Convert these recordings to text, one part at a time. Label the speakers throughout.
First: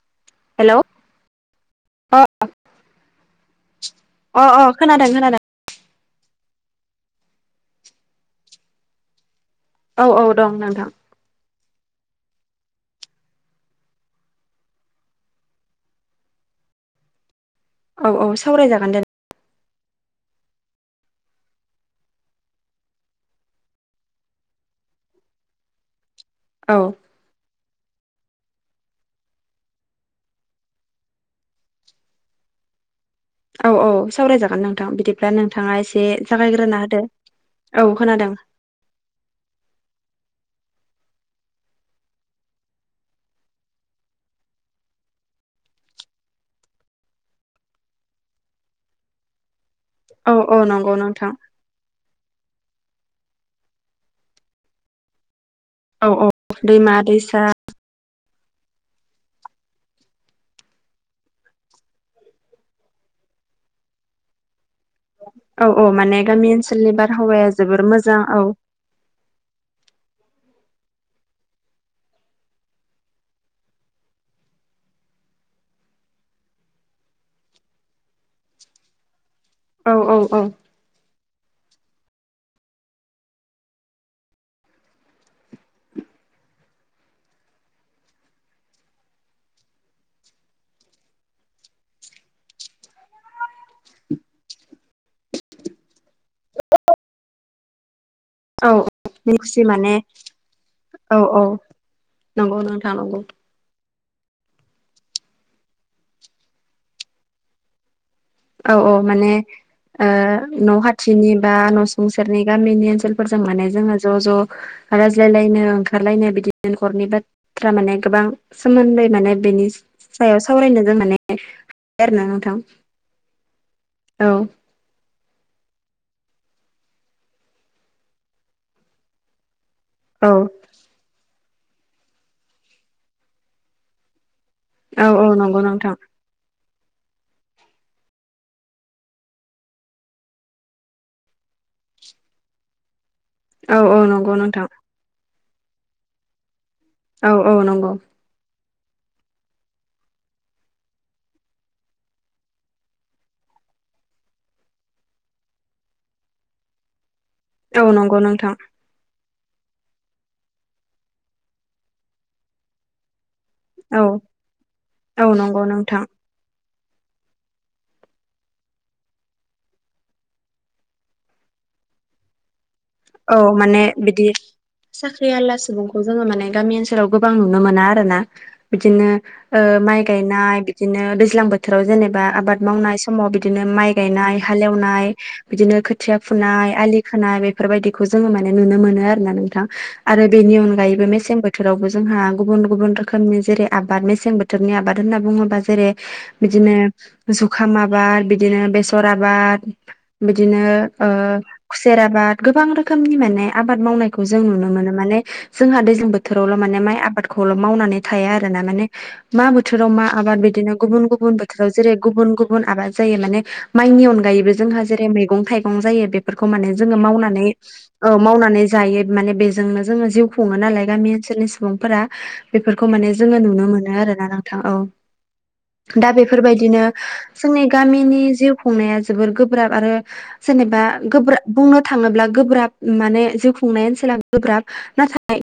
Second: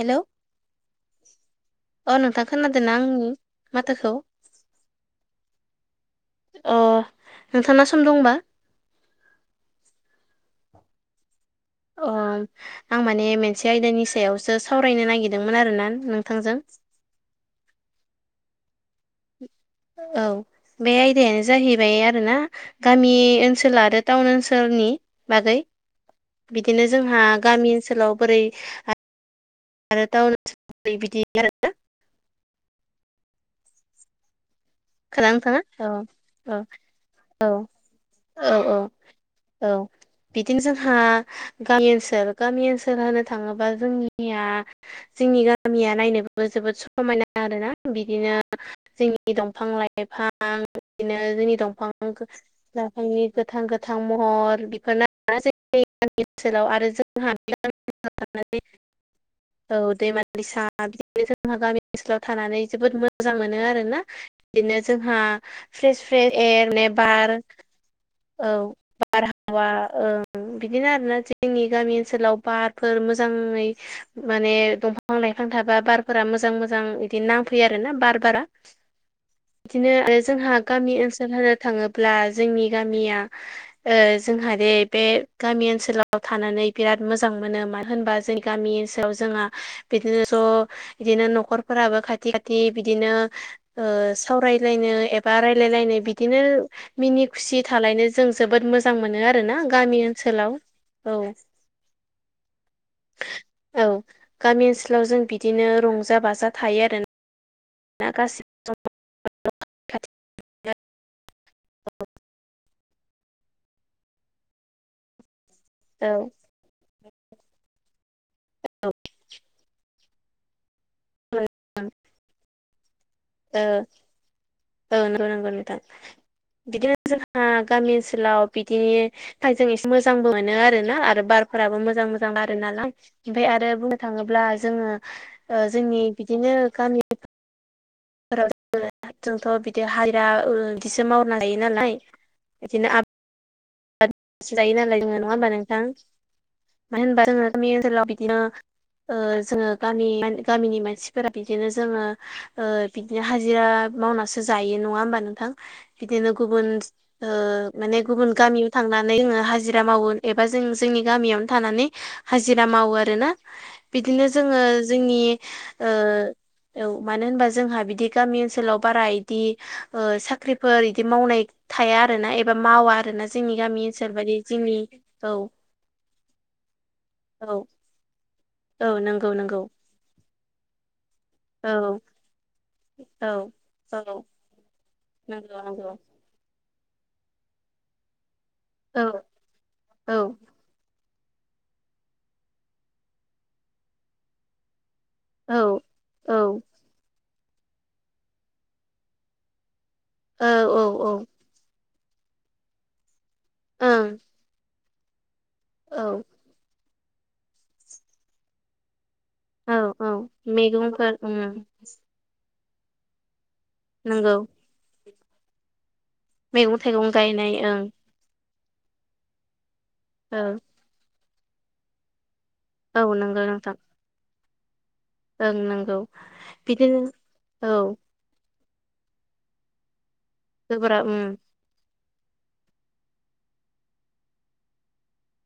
Speaker 1: हेल'
Speaker 2: hello अ अ अ
Speaker 1: खोनादोंना आंनि माथोखौ
Speaker 2: खोनादों खोनादों
Speaker 1: अ नोंथांना सम दंबा?
Speaker 2: औ औ दं नोंथां
Speaker 1: अ आं माने मोनसे आयदानि सायावसो सावरायनो नागिरदोंमोन आरोना नोंथांजों।
Speaker 2: औ औ सावरायजागोन दे
Speaker 1: औ बे आयदायानो जाहैबाय आरोना गामि ओनसोल आरो टाउन ओनसोलनि बागै।
Speaker 2: औ
Speaker 1: बिदिनो जोंहा गामि ओनसोलाव बोरै आरो टाउ बिदि आरोना
Speaker 2: औ औ सावरायजागोन नों थां बिदिब्ला
Speaker 1: खोनादोंना
Speaker 2: नोंथाङा एसे
Speaker 1: औ
Speaker 2: जागायग्रोना होदो औ खोनादों
Speaker 1: औ औ औ बिदिनो जोंहा गामि ओनसोल गामि ओनसोल होनो थाङोबा जोंनिया जोंनि गामिया नायनोबो जोबोद समायना आरोना बिदिनो जोंनि दंफां लाइ
Speaker 2: औ
Speaker 1: लाइफां
Speaker 2: औ नंगौ
Speaker 1: बिदिनो
Speaker 2: नोंथां
Speaker 1: जोंनि दंफां फां लाइफांनि गोथां गोथां महर बेखौनो ज गि
Speaker 2: औ औ
Speaker 1: ओनसोलाव आरो
Speaker 2: दैमा
Speaker 1: जोंहा
Speaker 2: दैसा
Speaker 1: बे [unintelligible] औ दैमा दैसा बिदिनो जोंहा गामि ओनसोलाव थानानै जोबोद मोजां मोनो आर ना। इदिनो जोंहा
Speaker 2: औ औ
Speaker 1: फ्रेस
Speaker 2: माने
Speaker 1: फ्रेस
Speaker 2: गामि
Speaker 1: एयार
Speaker 2: ओनसोलनि
Speaker 1: नेबार
Speaker 2: बारहावाया जोबोर मोजां औ
Speaker 1: बारहावाओ ओं बिदिनो आरोना जोंनि गामि ओनसोलाव बारफोर मोजाङै माने दंफां लाइफां थाबा बारफोरा मोजां मोजां इदि नांफैयो आरो ना बार-बारा। इदिनो
Speaker 2: औ औ
Speaker 1: आरो
Speaker 2: औ
Speaker 1: जोंहा गामि ओनसोल होनो थाङोब्ला जोंनि गामिया ओ जोंहा दे बे गामि ओनसोलाव थानानै बिराद मोजां मोनो मानो होनबा जोंनि गामि ओनसोलाव जोंहा बिदिनो ज' बिदिनो न'खरफोराबो खाथि खाथि बिदिनो ओ सावरायलायनो एबा रायलायलायनो बिदिनो मिनि खुसि थालायनो जों जोबोद
Speaker 2: औ
Speaker 1: मोजां मोनो आरोना
Speaker 2: खुसि माने
Speaker 1: गामि ओनसोलाव औ
Speaker 2: नंगौ नोंथा नांगौ।
Speaker 1: औ गामि ओनसोलाव जों बिदिनो रंजा बाजा थायो आरो ना गासै
Speaker 2: औ-औ माने ओ न' हाथिनि बा न'सुं सेेरनि गामिनि ओनसोलफोरजों माने जोङो ज' ज' राज्लाय लायनो
Speaker 1: औ
Speaker 2: ओंखारलायनाय बिदिनो न'खरनि बाथ्रा माने गोबां सोमोन्दै माने बिनि सायाव सावरायनो जों माने आरो ना नोंथां।
Speaker 1: ओ
Speaker 2: औ
Speaker 1: औ नंगौ-नंगौ नोंथां बिदिनो जोंहा गामि ओनसोलाव बिदि फाय जों एसे
Speaker 2: औ
Speaker 1: मोजांबो मोनो आर ना आरो बारफोराबो मोजां मोजां बारोनालाय ओमफाय आरो बुंनो थाङोब्ला जोङो
Speaker 2: औ औ नंगौ
Speaker 1: ओ
Speaker 2: नोंथां
Speaker 1: जोंनि बिदिनो गामि [unintelligible] जोंथ' बिदि हाजिरा बिदिसो मावनो हायो नालाय बिदिनो आब
Speaker 2: औ-औ नं
Speaker 1: सो जायो नालाय जोङो नङा होमबा नोंथां मानो होनबा
Speaker 2: औ औ
Speaker 1: जोङोनि
Speaker 2: नंगौ
Speaker 1: ओनसोलाव बिदिनो ओ जोङो गामि-गामिनि मानसिफोरा बिदिनो जोङो ओ बिदिनो हाजिरा मावनासो जायो नङा होमबा नोंथां बिदिनो गुबुन ओ
Speaker 2: औ
Speaker 1: माने
Speaker 2: नंगौ
Speaker 1: गुबुन
Speaker 2: नोंथां
Speaker 1: गामियाव थांनानै जोङो हाजिरा मावो एबा जों जोंनि गामियावनो थानानै हाजिरा मावो आरो ना।
Speaker 2: औ
Speaker 1: बिदिनो जोङो जोंनि
Speaker 2: औ नंगौ
Speaker 1: ओ
Speaker 2: नोंथां
Speaker 1: औ मानो होनबा जोंहा बिदि गामि ओनसोलाव बारा इदि ओ साख्रिफोर इदि मावनाय थाया आरोना एबा मावा आरोना।
Speaker 2: औ
Speaker 1: जोंनि गामि
Speaker 2: माने
Speaker 1: ओनसोल
Speaker 2: बिदि
Speaker 1: बायदि जोंनि
Speaker 2: साख्रि
Speaker 1: औ
Speaker 2: आलला सुबुंखौ जोङो माने गामि ओनसोलाव गोबां नुनो
Speaker 1: औ
Speaker 2: मोना। आरोना
Speaker 1: औ
Speaker 2: बिदिनो
Speaker 1: नंगौ नंगौ
Speaker 2: ओ माइ गायनाय बिदिनो दैज्लां
Speaker 1: औ
Speaker 2: बोथोराव जेनेबा आबाद मावनाय
Speaker 1: औ
Speaker 2: समाव बिदिनो माइ
Speaker 1: औ
Speaker 2: गायनाय हालेवनाय
Speaker 1: नंगौ
Speaker 2: बिदिनो
Speaker 1: नंगौ।
Speaker 2: खोथिया फुनाय आलि खोनाय बे फोरबायदिखौ जोङो माने नुनो
Speaker 1: औ
Speaker 2: मोनो आरोना नोंथां।
Speaker 1: औ
Speaker 2: आरो बेनि अनगायैबो मेसें बोथ थोरावबो जोंहा गुबुन गुबुन रोखोमनि जेरै आबाद मेसें बो थोरनि आबाद होनना
Speaker 1: औ
Speaker 2: बुङोबा जेरे
Speaker 1: औ
Speaker 2: बिदिनो जुखाम आबाद बिदिनो बेसर आबाद
Speaker 1: औ
Speaker 2: बिदिनो
Speaker 1: औ
Speaker 2: ओ खुसे सेर आबाद गोबां रोखोमनि माने आबाद
Speaker 1: ओं
Speaker 2: मावनायखौ जों नुनो मोनो। माने जोंहा दैज्लां
Speaker 1: औ
Speaker 2: बोथोरावल' माने माइ आबादखौल' मावनानै थाया। आरो ना माने मा
Speaker 1: औ
Speaker 2: बोथोराव मा
Speaker 1: औ
Speaker 2: आबाद बिदिनो गुबुन
Speaker 1: मैगंफोर
Speaker 2: गुबुन बोथोराव जेरै गुबुन गुबुन आबाद जायो। माने माइनि
Speaker 1: नंगौ
Speaker 2: अनगायैबो जोंहा जेरै मैगं थाइगं जायो बेफोरखौ माने
Speaker 1: मैगं
Speaker 2: जोङो
Speaker 1: थाइगं
Speaker 2: मावना
Speaker 1: गायनाय ओं
Speaker 2: औ मावनानै जायो माने बेजोंनो जोङो जिउ खुङो
Speaker 1: औ
Speaker 2: नालाय गामि ओनसोलनि सुबुंफोरा बेफोरखौ माने
Speaker 1: औ
Speaker 2: जोङो
Speaker 1: नंगौ
Speaker 2: नुनो
Speaker 1: नोंथां
Speaker 2: मोनो आरोना नोंथां। औ
Speaker 1: ओं नंगौ
Speaker 2: दा बेफोरबायदिनो
Speaker 1: बिदिनो
Speaker 2: जोंनि
Speaker 1: औ
Speaker 2: गामिनि जिउ खुंनाया जोबोर गोब्राब आरो जेनेबा
Speaker 1: गोब्राब
Speaker 2: गोब्रा बुंनो थाङोब्ला गोब्राब माने जिउ खुंनाय ओनसोला गोब्राब नाथाय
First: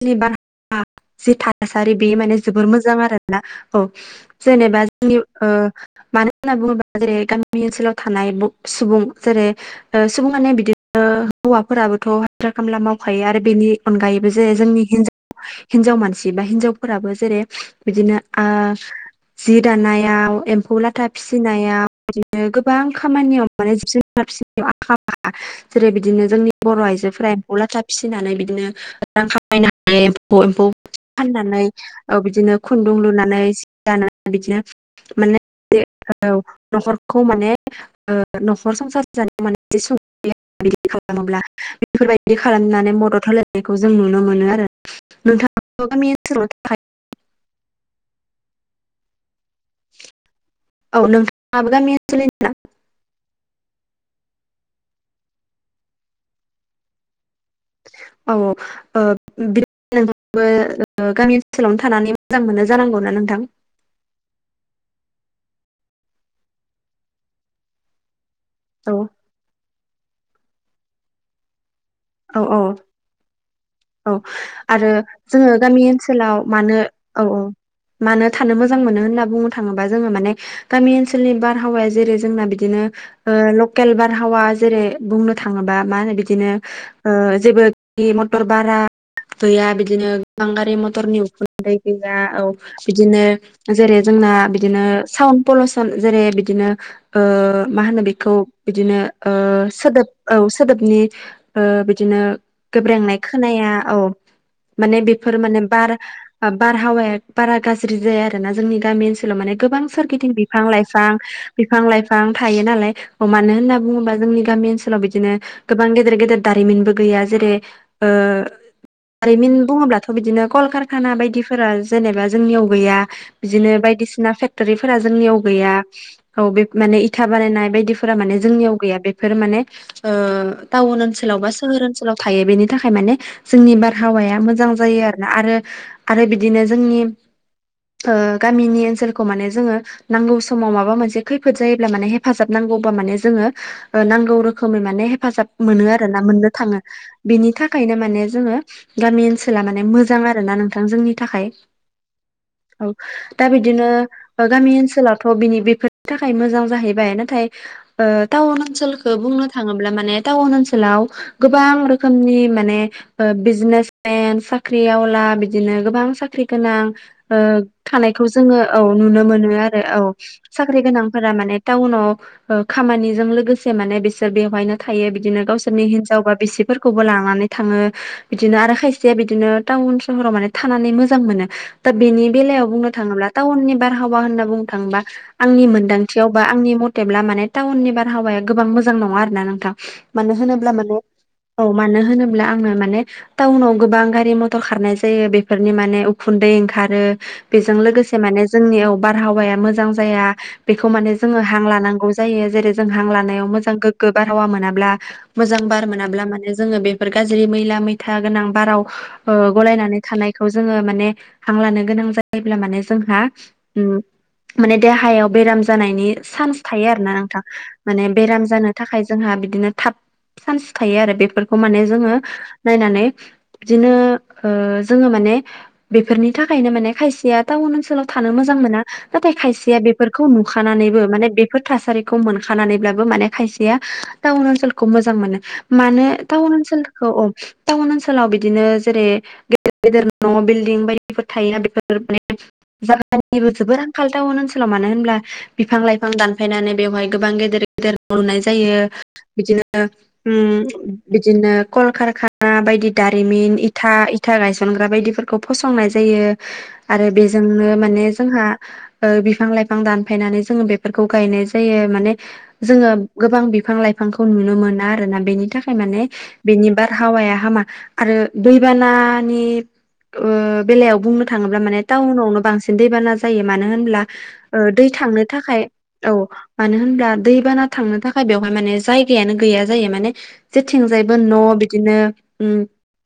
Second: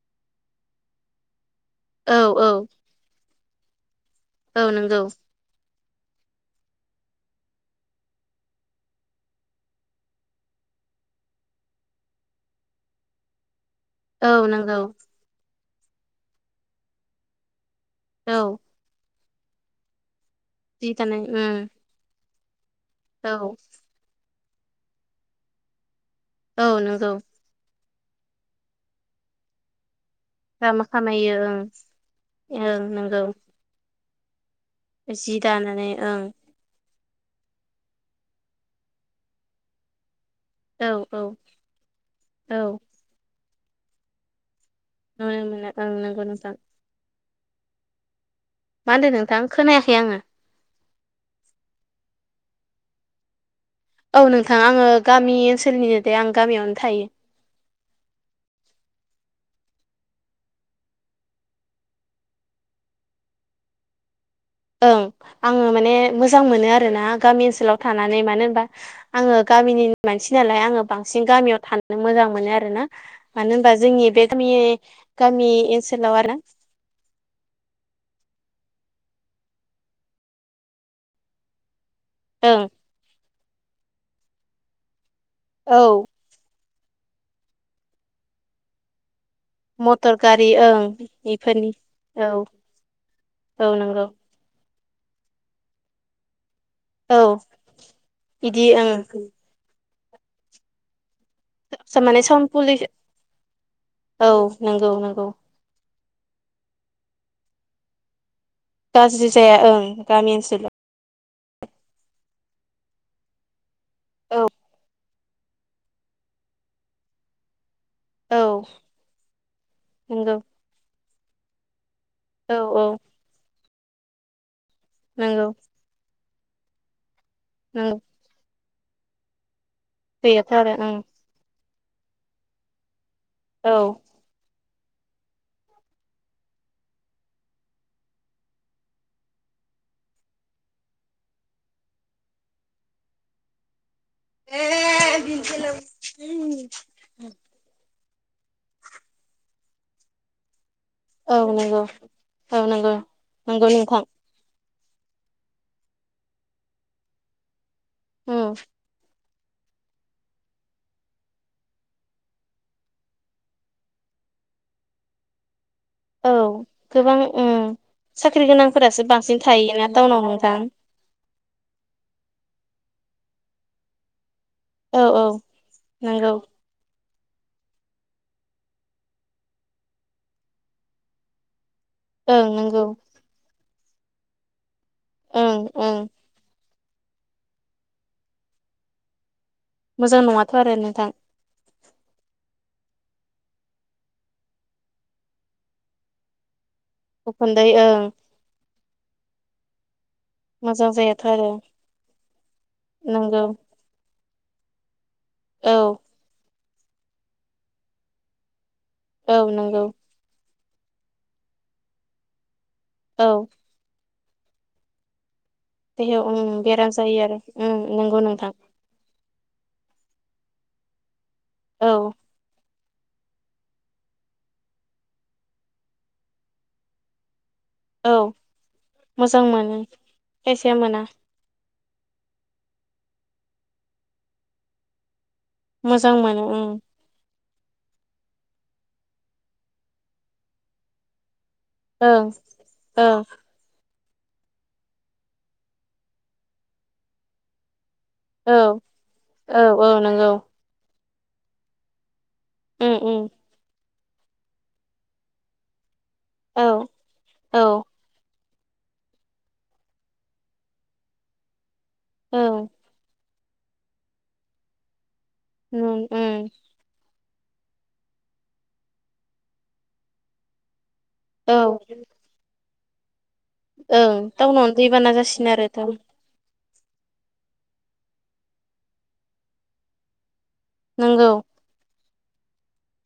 Speaker 2: [unintelligible] [inaudible] थासारि बे
Speaker 1: औ
Speaker 2: माने
Speaker 1: औ
Speaker 2: जोबोर मोजां आरोना औ
Speaker 1: औ
Speaker 2: जेनेबा
Speaker 1: नंगौ
Speaker 2: जोंनि ओ मानो होनना बुङोबा जेरै गामि ओनसोलाव थानाय सुबुं जेरै ओ सुबुं माने बिनो हौवाफोराबोथ' हाज्रिरा खामला मावखायो आरो बेनि अनगायैबो
Speaker 1: औ
Speaker 2: जे
Speaker 1: नंगौ
Speaker 2: जोंनि हिन्जाव। हिनजाव मानसि बा हिन्जावफोराबो जेरै बिदिनो ओ
Speaker 1: औ
Speaker 2: जि दानायाव एम्फौ
Speaker 1: जि
Speaker 2: लाथा
Speaker 1: दानाय औ
Speaker 2: फिसिनायाव बिदिनो गोबां खामानियाव माने फिसिनाय आखा फाखा जेरै बिदिनो जोंनि
Speaker 1: औ
Speaker 2: बर
Speaker 1: नंगौ
Speaker 2: आइजोफोरा फौलाथा फिसिनानै बिदिनो रां खामाय बायनानै ह एम्फौ
Speaker 1: रां खामायो ओं
Speaker 2: फाननानै बिदिनो
Speaker 1: ओं
Speaker 2: खुन्दुं
Speaker 1: नंगौ
Speaker 2: लुनानै दाना बिदिनो
Speaker 1: जि
Speaker 2: माने
Speaker 1: दानानै ओं
Speaker 2: औ नखरखौ माने ओ नखर संसार जानाय माने
Speaker 1: औ
Speaker 2: बिदि
Speaker 1: नंगौ
Speaker 2: खालामोब्ला बेफोरबायदि
Speaker 1: औ
Speaker 2: खालामनानै मदद होलायनायखौ जों नुनो मोनो आरो।
Speaker 1: नुनो मोनो
Speaker 2: नोंथाङा
Speaker 1: ओं
Speaker 2: गामि
Speaker 1: नंगौ
Speaker 2: ओनसोलावनो
Speaker 1: नोंथां
Speaker 2: थाखायो
Speaker 1: मा होन्दो नोंथां खोनायाखै आङो
Speaker 2: औ नोंथांआबो गामि ओनसोलनिनो ना?
Speaker 1: औ नोंथां आङो गामि ओनसोलनिनो दे आं गामियावनो थायो।
Speaker 2: औ औ बिबो [unintelligible] [inaudible] गामि ओनसोलावनो थानानै मोजां मोनो जानांगौना नोंथां?
Speaker 1: ओं आङो माने मोजां मोनो आरोना गामि ओनसोलाव थानानै मानो होनबा
Speaker 2: औ
Speaker 1: आङो गामिनिऩ मानसि नालाय आङो बांसिन गामियाव थानो मोजां
Speaker 2: औ
Speaker 1: मोनो
Speaker 2: औ
Speaker 1: आरोना मानो होनबा
Speaker 2: औ
Speaker 1: जोंनि बे गामि
Speaker 2: आरो जोङो
Speaker 1: गामि ओनसोलाव आरो ना।
Speaker 2: मानो औ औ मानो थानो मोजां मोनो होनना बुंनो थाङोबा जोङो माने गामि ओनसोलनि बारहावाया जेरै जोंना
Speaker 1: ओं
Speaker 2: बिदिनो ओ लकेल बारहावा जेरै बुंनो थाङोबा मा
Speaker 1: औ
Speaker 2: होनो बिदिनो ओ जेबोखि मथर बारा गैया बिदिनो
Speaker 1: मटर
Speaker 2: गोबां गारि
Speaker 1: ओं
Speaker 2: मथरनि
Speaker 1: बेफोरनि
Speaker 2: उखुन्दै गैया औ बिदिनो
Speaker 1: औ
Speaker 2: जेरै
Speaker 1: नंगौ
Speaker 2: जोंना बिदिनो सावन पलसन जेरै बिदिनो
Speaker 1: औ
Speaker 2: ओ मा होनो बेखौ
Speaker 1: बिदि
Speaker 2: बिदिनो
Speaker 1: ओं
Speaker 2: ओ सोदोब औ सोदोबनि ओ बि बिदिनो
Speaker 1: माने साउन्ड पलिउसन
Speaker 2: गोब्रेंनाय खोनाया औ
Speaker 1: नंगौ
Speaker 2: माने
Speaker 1: नंगौ
Speaker 2: बेफोर माने बार बारहावाया बारा गाज्रि जाया आरो ना जोंनि गामि
Speaker 1: गाज्रि
Speaker 2: ओनसोलाव माने
Speaker 1: जाया
Speaker 2: गोबां
Speaker 1: ओं गामि
Speaker 2: सोरगिदिं
Speaker 1: ओनसोलाव
Speaker 2: बिफां-लाइफां बिफां बिफां लाइफां थायो नालाय मानो होनना बुङोबा जोंनि
Speaker 1: औ
Speaker 2: गामि ओनसोलाव बिदिनो गोबां गेदेर गेदेर दारिमिनबो गैया जेरै ओ
Speaker 1: औ
Speaker 2: दारिमिन बुङोब्लाथ
Speaker 1: नंगौ
Speaker 2: बिदिनो कलकारखाना बायदिफोरा जेनेबा
Speaker 1: औ
Speaker 2: जोंनियाव
Speaker 1: औ
Speaker 2: गैया बिदिनो बायदिसिना फेगटरिफोरा जोंनि
Speaker 1: नंगौ
Speaker 2: गैया औ बे माने इ था‌ बानायनाय
Speaker 1: नंगौ
Speaker 2: बायदिफोरा माने जोंनियाव गैया बेफोर माने ओ
Speaker 1: दैयाथ' आरो
Speaker 2: थावन ओनसोलाव बा सोहोर ओनसोलाव थायो बेनि थाखाय माने जोंनि
Speaker 1: ओं
Speaker 2: बारहावाया मोजां जायो आरो। आरो आरो बिदिनो जोंनि ओ गामिनि ओनसोलखौ माने जोङो नांगौ समाव माबा मोनसे खैफोद जायोब्ला माने हेफाजाब नांगौबा माने जोङो नांगौ रोखोमै
Speaker 1: औ
Speaker 2: माने हेफाजाब मोनो आरो ना मोननो थाङो बिनि थाखायनो माने जोङो गामि ओनसोला माने मोजां आरोना नोंथां जोंनि
Speaker 1: औ
Speaker 2: थाखाय
Speaker 1: नंगौ
Speaker 2: औ दा
Speaker 1: नंगौ
Speaker 2: बिदिनो
Speaker 1: नोंथां
Speaker 2: गामि ओनसोलावथ' बिनि बेफोरनि थाखाय मोजां जाहैबाय नाथाय ओ
Speaker 1: उम
Speaker 2: टाउन ओनसोलखौ बुंनो थाङोब्ला माने टाउन ओनसोलाव गोबां रोखोमनि माने बिजनेसमेन साख्रिआवला बेफ बिदिनो गोबां
Speaker 1: औ
Speaker 2: साख्रि गोनां
Speaker 1: गोबां
Speaker 2: ओ
Speaker 1: उम
Speaker 2: थानायखौ
Speaker 1: साख्रि
Speaker 2: जोङो औ
Speaker 1: गोनांफोरासो
Speaker 2: नुनो
Speaker 1: बांसिन
Speaker 2: मोनो आरो
Speaker 1: थायोना
Speaker 2: औ।
Speaker 1: टाउनाव नोंथां
Speaker 2: साख्रि गोनांफोरा माने टाउनाव खामानिजों लोगोसे माने बिसोर बेवहायनो
Speaker 1: औ
Speaker 2: थायो
Speaker 1: औ
Speaker 2: बिदिनो गावसोरनि हिन्जाव
Speaker 1: नंगौ
Speaker 2: मानसिफोरखौबो लानानै थाङो। बिदिनो आरो खायसेया बिदिनो टाउन सहराव माने थानानै मोजां मोनो। दा बेनि
Speaker 1: ओं
Speaker 2: बेलायाव
Speaker 1: नंगौ
Speaker 2: बुंनो थाङोब्ला टाउननि बारहावा होनना बुंनो थाङोबा
Speaker 1: ओं
Speaker 2: आंनि
Speaker 1: ओं
Speaker 2: मोनदांथियाव बा आंनि मथेब्ला माने टाउननि बारहावाया गोबां मोजां नङा आरो ना नोंथां
Speaker 1: मोजां
Speaker 2: मानो
Speaker 1: नङाथ'
Speaker 2: होनोब्ला
Speaker 1: आरो
Speaker 2: माने
Speaker 1: नोंथां
Speaker 2: औ मानो होनोब्ला आङो माने टाउनाव गोबां गारि मथर खारनाय जायो बेफोरनि माने उखुन्दै ओंखारो
Speaker 1: उखुन्दै
Speaker 2: बेजों
Speaker 1: ओं
Speaker 2: लोगोसे माने जोंनियाव बारहावाया मोजां जाया बेखौ
Speaker 1: मोजां
Speaker 2: माने
Speaker 1: जायाथ'
Speaker 2: जोङो
Speaker 1: आरो
Speaker 2: हां लानांगौ जायो जेरै जों हां
Speaker 1: नंगौ
Speaker 2: लानायाव मोजां गोग्गो बारहावा मोनाब्ला मोजां बार
Speaker 1: औ
Speaker 2: मोनाब्ला माने जोङो बेफोर गाज्रि मैला मैथा गोनां बाराव ओ
Speaker 1: औ नंगौ
Speaker 2: गलायनानै थानायखौ जोङो माने हांलानो गोनां जायोब्ला माने जोंहा
Speaker 1: औ
Speaker 2: उम माने देहायाव बेराम जानायनि
Speaker 1: देहायाव उम
Speaker 2: सान्स थायो
Speaker 1: बेराम
Speaker 2: आरोना
Speaker 1: जायो आरो
Speaker 2: नोंथां
Speaker 1: उम
Speaker 2: माने
Speaker 1: नंगौ
Speaker 2: बेराम
Speaker 1: नोंथां
Speaker 2: जानो थाखाय जोंहा बिदिनो थाब चान्स थायो आरो बेफोरखौ माने
Speaker 1: औ
Speaker 2: जोङो नायनानै बिदिनो जोङो मान बेफोरनि थाखायनो माने खायसेया टाउन ओनोलाव थानो
Speaker 1: औ
Speaker 2: मोजां मोना नाथाय
Speaker 1: मोजां
Speaker 2: खायसेया
Speaker 1: मोनो
Speaker 2: बेफोरखौ
Speaker 1: खायसेया
Speaker 2: नुखानानैबो
Speaker 1: मोना
Speaker 2: माने बेफोर थासारिखौ मोनखानानैब्लाबो माने खायसेया टाउन ओनसोलखौ मोजां मोनो। माने
Speaker 1: मोजां मोनो
Speaker 2: टाउन
Speaker 1: उम
Speaker 2: ओनसोल औ औ टाउन ओनसोलाव बिदिनो जेरै गेदेर गेदेर न' बिल्डिं बायदिफोर थायोना बेफोर
Speaker 1: ओं ओं
Speaker 2: [unintelligible] जोबोर आां फाल्थाव ओनसोलाव मानो होनोबब्ला बिफां लाइफां दानफायनानै बेवहाय गोबां गेदेर गदेर लुनाय
Speaker 1: औ
Speaker 2: जायो
Speaker 1: औ
Speaker 2: बिदिनो
Speaker 1: औ नंगौ
Speaker 2: बिदिनो कलकाना बायदि
Speaker 1: उम उम
Speaker 2: दारिमिन इथा इथा गायसनग्रा बायदिफोरखौ खौ फसंनाय जायो
Speaker 1: औ
Speaker 2: आरो
Speaker 1: औ
Speaker 2: बेजोंनो माने जोंहा बिफां लाइफां दानफायनानै जोङो बेफोरखौ गायनाय जायो माने।
Speaker 1: औ
Speaker 2: जोङो गोबां बिफां लाइफांखौ नुनो मोना आरोोना बेनि थाखाय
Speaker 1: उम
Speaker 2: माने
Speaker 1: उम
Speaker 2: बेनि बा रहावाया हामा आरो दैबानानि ओ बेलायाव बुंनो थाङोब
Speaker 1: औ
Speaker 2: माने टाउनावनो बांसिन दैबाना जा जायो मानो होनब्ला
Speaker 1: ओं टाउनावनो
Speaker 2: दै
Speaker 1: दैबाना
Speaker 2: थांनो
Speaker 1: जासिनो
Speaker 2: थाखाय
Speaker 1: आरो दा
Speaker 2: औ मानो होनब्ला दैबाना थांनो थाखाय बेवहाय माने जायगायानो गैया जायो माने जेथिंजायबो
Speaker 1: नंगौ
Speaker 2: न' बिदिनो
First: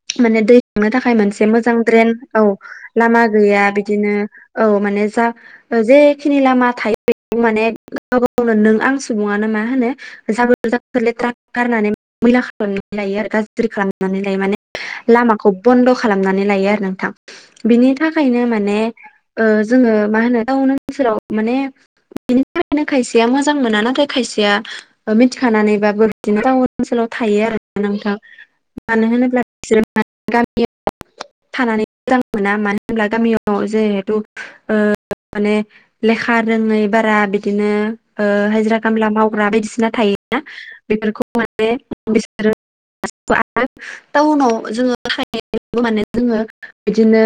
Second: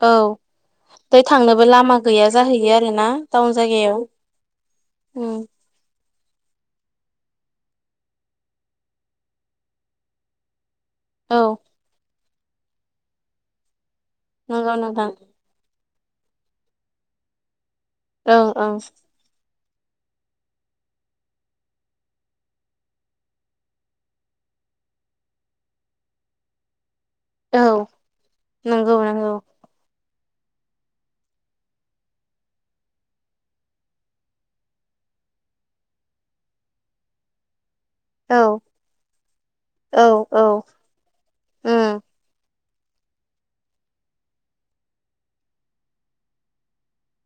Speaker 1: औ
Speaker 2: माने दै थांनो थाखाय
Speaker 1: दै
Speaker 2: मोनसे
Speaker 1: थांनोबो
Speaker 2: मोजां
Speaker 1: लामा
Speaker 2: ड्रेन
Speaker 1: गैया
Speaker 2: औ
Speaker 1: जाहैयो आरोना
Speaker 2: लामा
Speaker 1: टाउन
Speaker 2: गैया
Speaker 1: जायगायाव
Speaker 2: बिदिनो औ माने जा
Speaker 1: उम
Speaker 2: जेखिनि लामा थायो बे माने ग गावनो नों आं सुबुङानो मा होनो [unintelligible]
Speaker 1: औ
Speaker 2: मैला खाथ'नानै लायो आरो गाज्रि खालामनानै लायो माने
Speaker 1: नंगौ नोंथां
Speaker 2: लामाखौ खौ बन्द' खालामनानै लायो आरो नोंथां बिनि थाखायनो
Speaker 1: ओं
Speaker 2: माने
Speaker 1: ओं
Speaker 2: जोङो मा होनो टाउन ओनसोराव माने बेनि थाखायनो खायसेया मोजां मोना नाथाय खायसेया मिथिखानानै बा बोर बिदिनो टाउन ओनसोलाव थायो
Speaker 1: औ
Speaker 2: आरोोनांथा
Speaker 1: नंगौ
Speaker 2: मानो
Speaker 1: नंगौ
Speaker 2: होनोब्ला [unintelligible] थानानै मोजां मोना मानो होनब्ला गामियाव जिहेथु माने लेखा रोङै बारा बिदिनो
Speaker 1: औ
Speaker 2: हाजिरा खामला मावग्रा बायदिसिना
Speaker 1: औ
Speaker 2: थायोना
Speaker 1: औ
Speaker 2: बेफोरखौ माने
Speaker 1: उम
Speaker 2: बिसोरो टाउनाव [unintelligible] माने जोङो बिदिनो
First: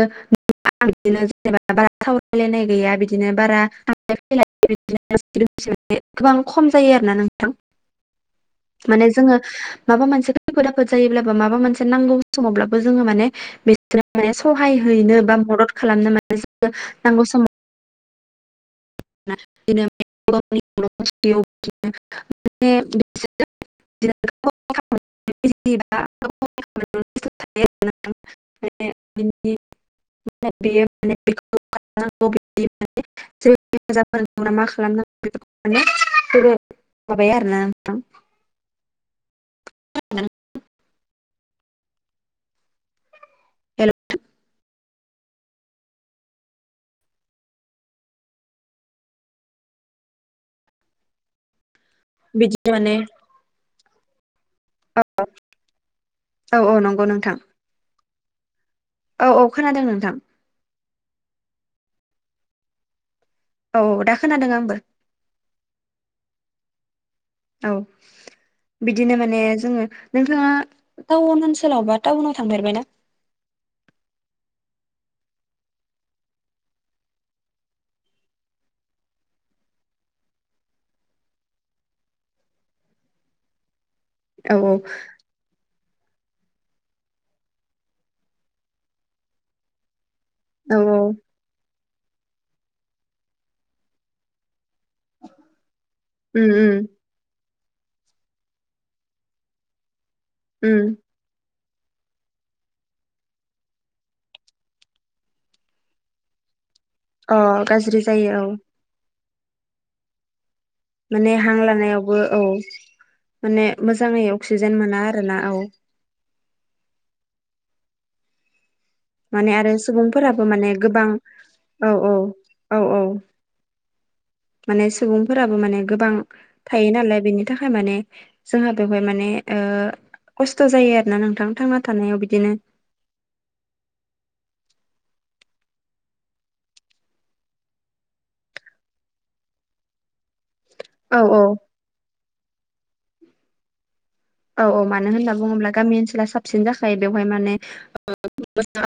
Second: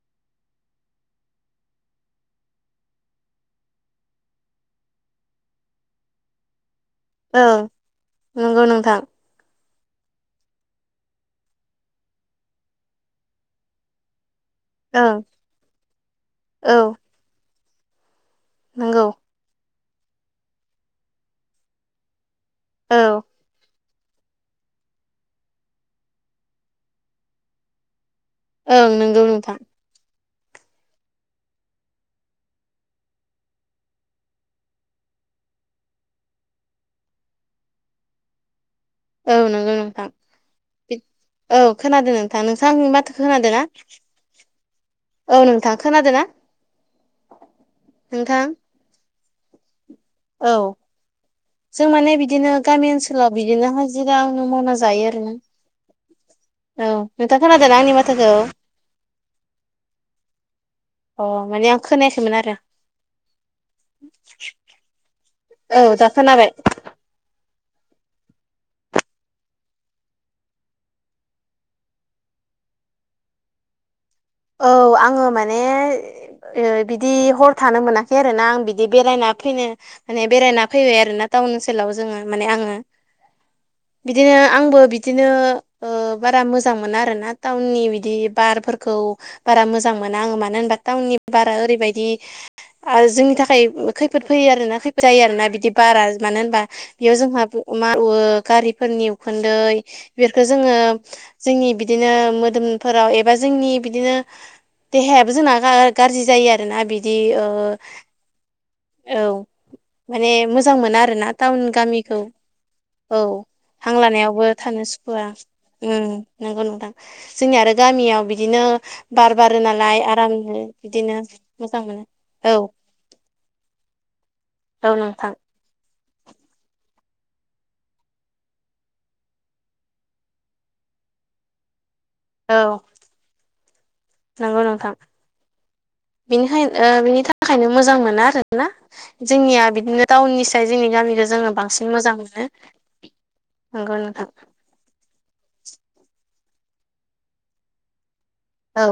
Speaker 2: आ बिदिनो जेनेबा बारा थावलायलायनाय गैया बिदिनो बारा थांलाय फैलाय [unintelligible] गोबां खम जायो आरोना नोंथां।
Speaker 1: ओं नंगौ नोंथां
Speaker 2: माने जोङो माबा मोनसे खैफो आफोद जायोब्लाबो माबा मोनसे नांगौ समावब्लाबो जोङो माने बि माने सहाय हैनो
Speaker 1: ओं
Speaker 2: बा मदद खालामनो माने नांगौ समाव
Speaker 1: नोंगौ औ
Speaker 2: [unintelligible] [unintelligible]
Speaker 1: ओं नंगौ नोंथां
Speaker 2: [unintelligible] [unintelligible] [unintelligible] [unintelligible] खालामनांगौ बेफोरखौ मानेबो माबायो आरोना नोंथां
Speaker 1: औ नंगौ नोंथां औ खोनादों नोंथां नोंसां आंनि माथोखौ खोनादों ना?
Speaker 2: हेल'
Speaker 1: औ नोंथां खोनादों? नोंथां औ जों माने बिदिनो गामि ओनसोलाव बिदिनो हाजिरा आंनो मावना जायो आरो ना औ नोंथा खोनादोंना आंनि माथाखौ
Speaker 2: औ औ खोनादों नोंथां।
Speaker 1: अ माने आं खोनायाखैमोन आरो
Speaker 2: औ दा खोनादों आंबो
Speaker 1: औ दा खोनाबाय।
Speaker 2: औ बिदिनो माने जोङो नोंथाङा टाउन ओनसोलाव बा टाउनाव थांफेरबाय ना
Speaker 1: औ आङो माने बिदि हर थानो मोनाखै आरोोना आं बिदि बेरायना फैनो माने बेरायना फैबाय आरोोना टाउन ओनसोलाव जोङो माने आङो बिदिनो
Speaker 2: औ औ
Speaker 1: आंबो बिदिनो बारा मोजां मोना आरो ना टाउननि बिदि बारफोरखौ बारा मोजां मोना आंो म मानो होनबा
Speaker 2: औ औ
Speaker 1: टाउननि बारा ओरैबायदि आरो जोंनि थाखाय खैफोद फैयो आरोना खैफ जायो आरोोना बिदि बारा मानो
Speaker 2: उम
Speaker 1: होनबा
Speaker 2: उम
Speaker 1: बेयाव जोंहा मावाो गारिफोरनि उखुन्दै बेखो जोङो
Speaker 2: उम
Speaker 1: जोंनि बिदिनो मोदोमफोराव एबा जोंनि बिदिनो देहायाबो जोंना गाज्रि जायो आरोना बिदि
Speaker 2: अ गाज्रि जायो औ
Speaker 1: बिदि औ माने मोजां मोना आरो ना
Speaker 2: माने हां
Speaker 1: टाउन
Speaker 2: लानायावबो
Speaker 1: गामिखौ
Speaker 2: औ
Speaker 1: औ
Speaker 2: माने
Speaker 1: हां
Speaker 2: मोजाङै
Speaker 1: लानायावबो
Speaker 2: अक्सिजेन
Speaker 1: थानो
Speaker 2: मोना
Speaker 1: सुखुवा
Speaker 2: आरोना औ
Speaker 1: ओं नंगौ नंथां जोंनिया आरो गामियाव बिदिनो बार
Speaker 2: माने
Speaker 1: बारो
Speaker 2: आरो
Speaker 1: नालाय
Speaker 2: सुबुंफोराबो
Speaker 1: आरामनो
Speaker 2: माने गोबां
Speaker 1: बिदिनो मोजां
Speaker 2: औ औ
Speaker 1: मोनो औ
Speaker 2: माने
Speaker 1: औ नोंथां
Speaker 2: सुबुंफोराबो माने गोबां थायो नालाय बेनि थाखाय माने जोंहा बेवहाय माने खस्थ' जायो आरोोना नोंथां थांना थानायाव बि
Speaker 1: औ नंगौ नोंथां बिनिखायनो बिनि थाखायनो मोजां मोना आरोना जोंनिया बिदिनो टाउननि साय जोंनि
Speaker 2: औ
Speaker 1: गामिखौ
Speaker 2: औ
Speaker 1: जोङो बांसिन मोजां मोनो नंगौ नोंथां
Speaker 2: औ औ मानो होनना बुङोब्ला गामि ओनसोला साबसिन जाखायो बेवहाय माने [unintelligible]
Speaker 1: औ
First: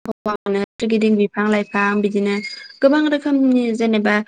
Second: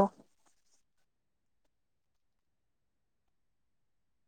Speaker 2: नो सोरगिदिं बिफां लाइफां बिदिनो गोबां रोखोमनि जेनेबा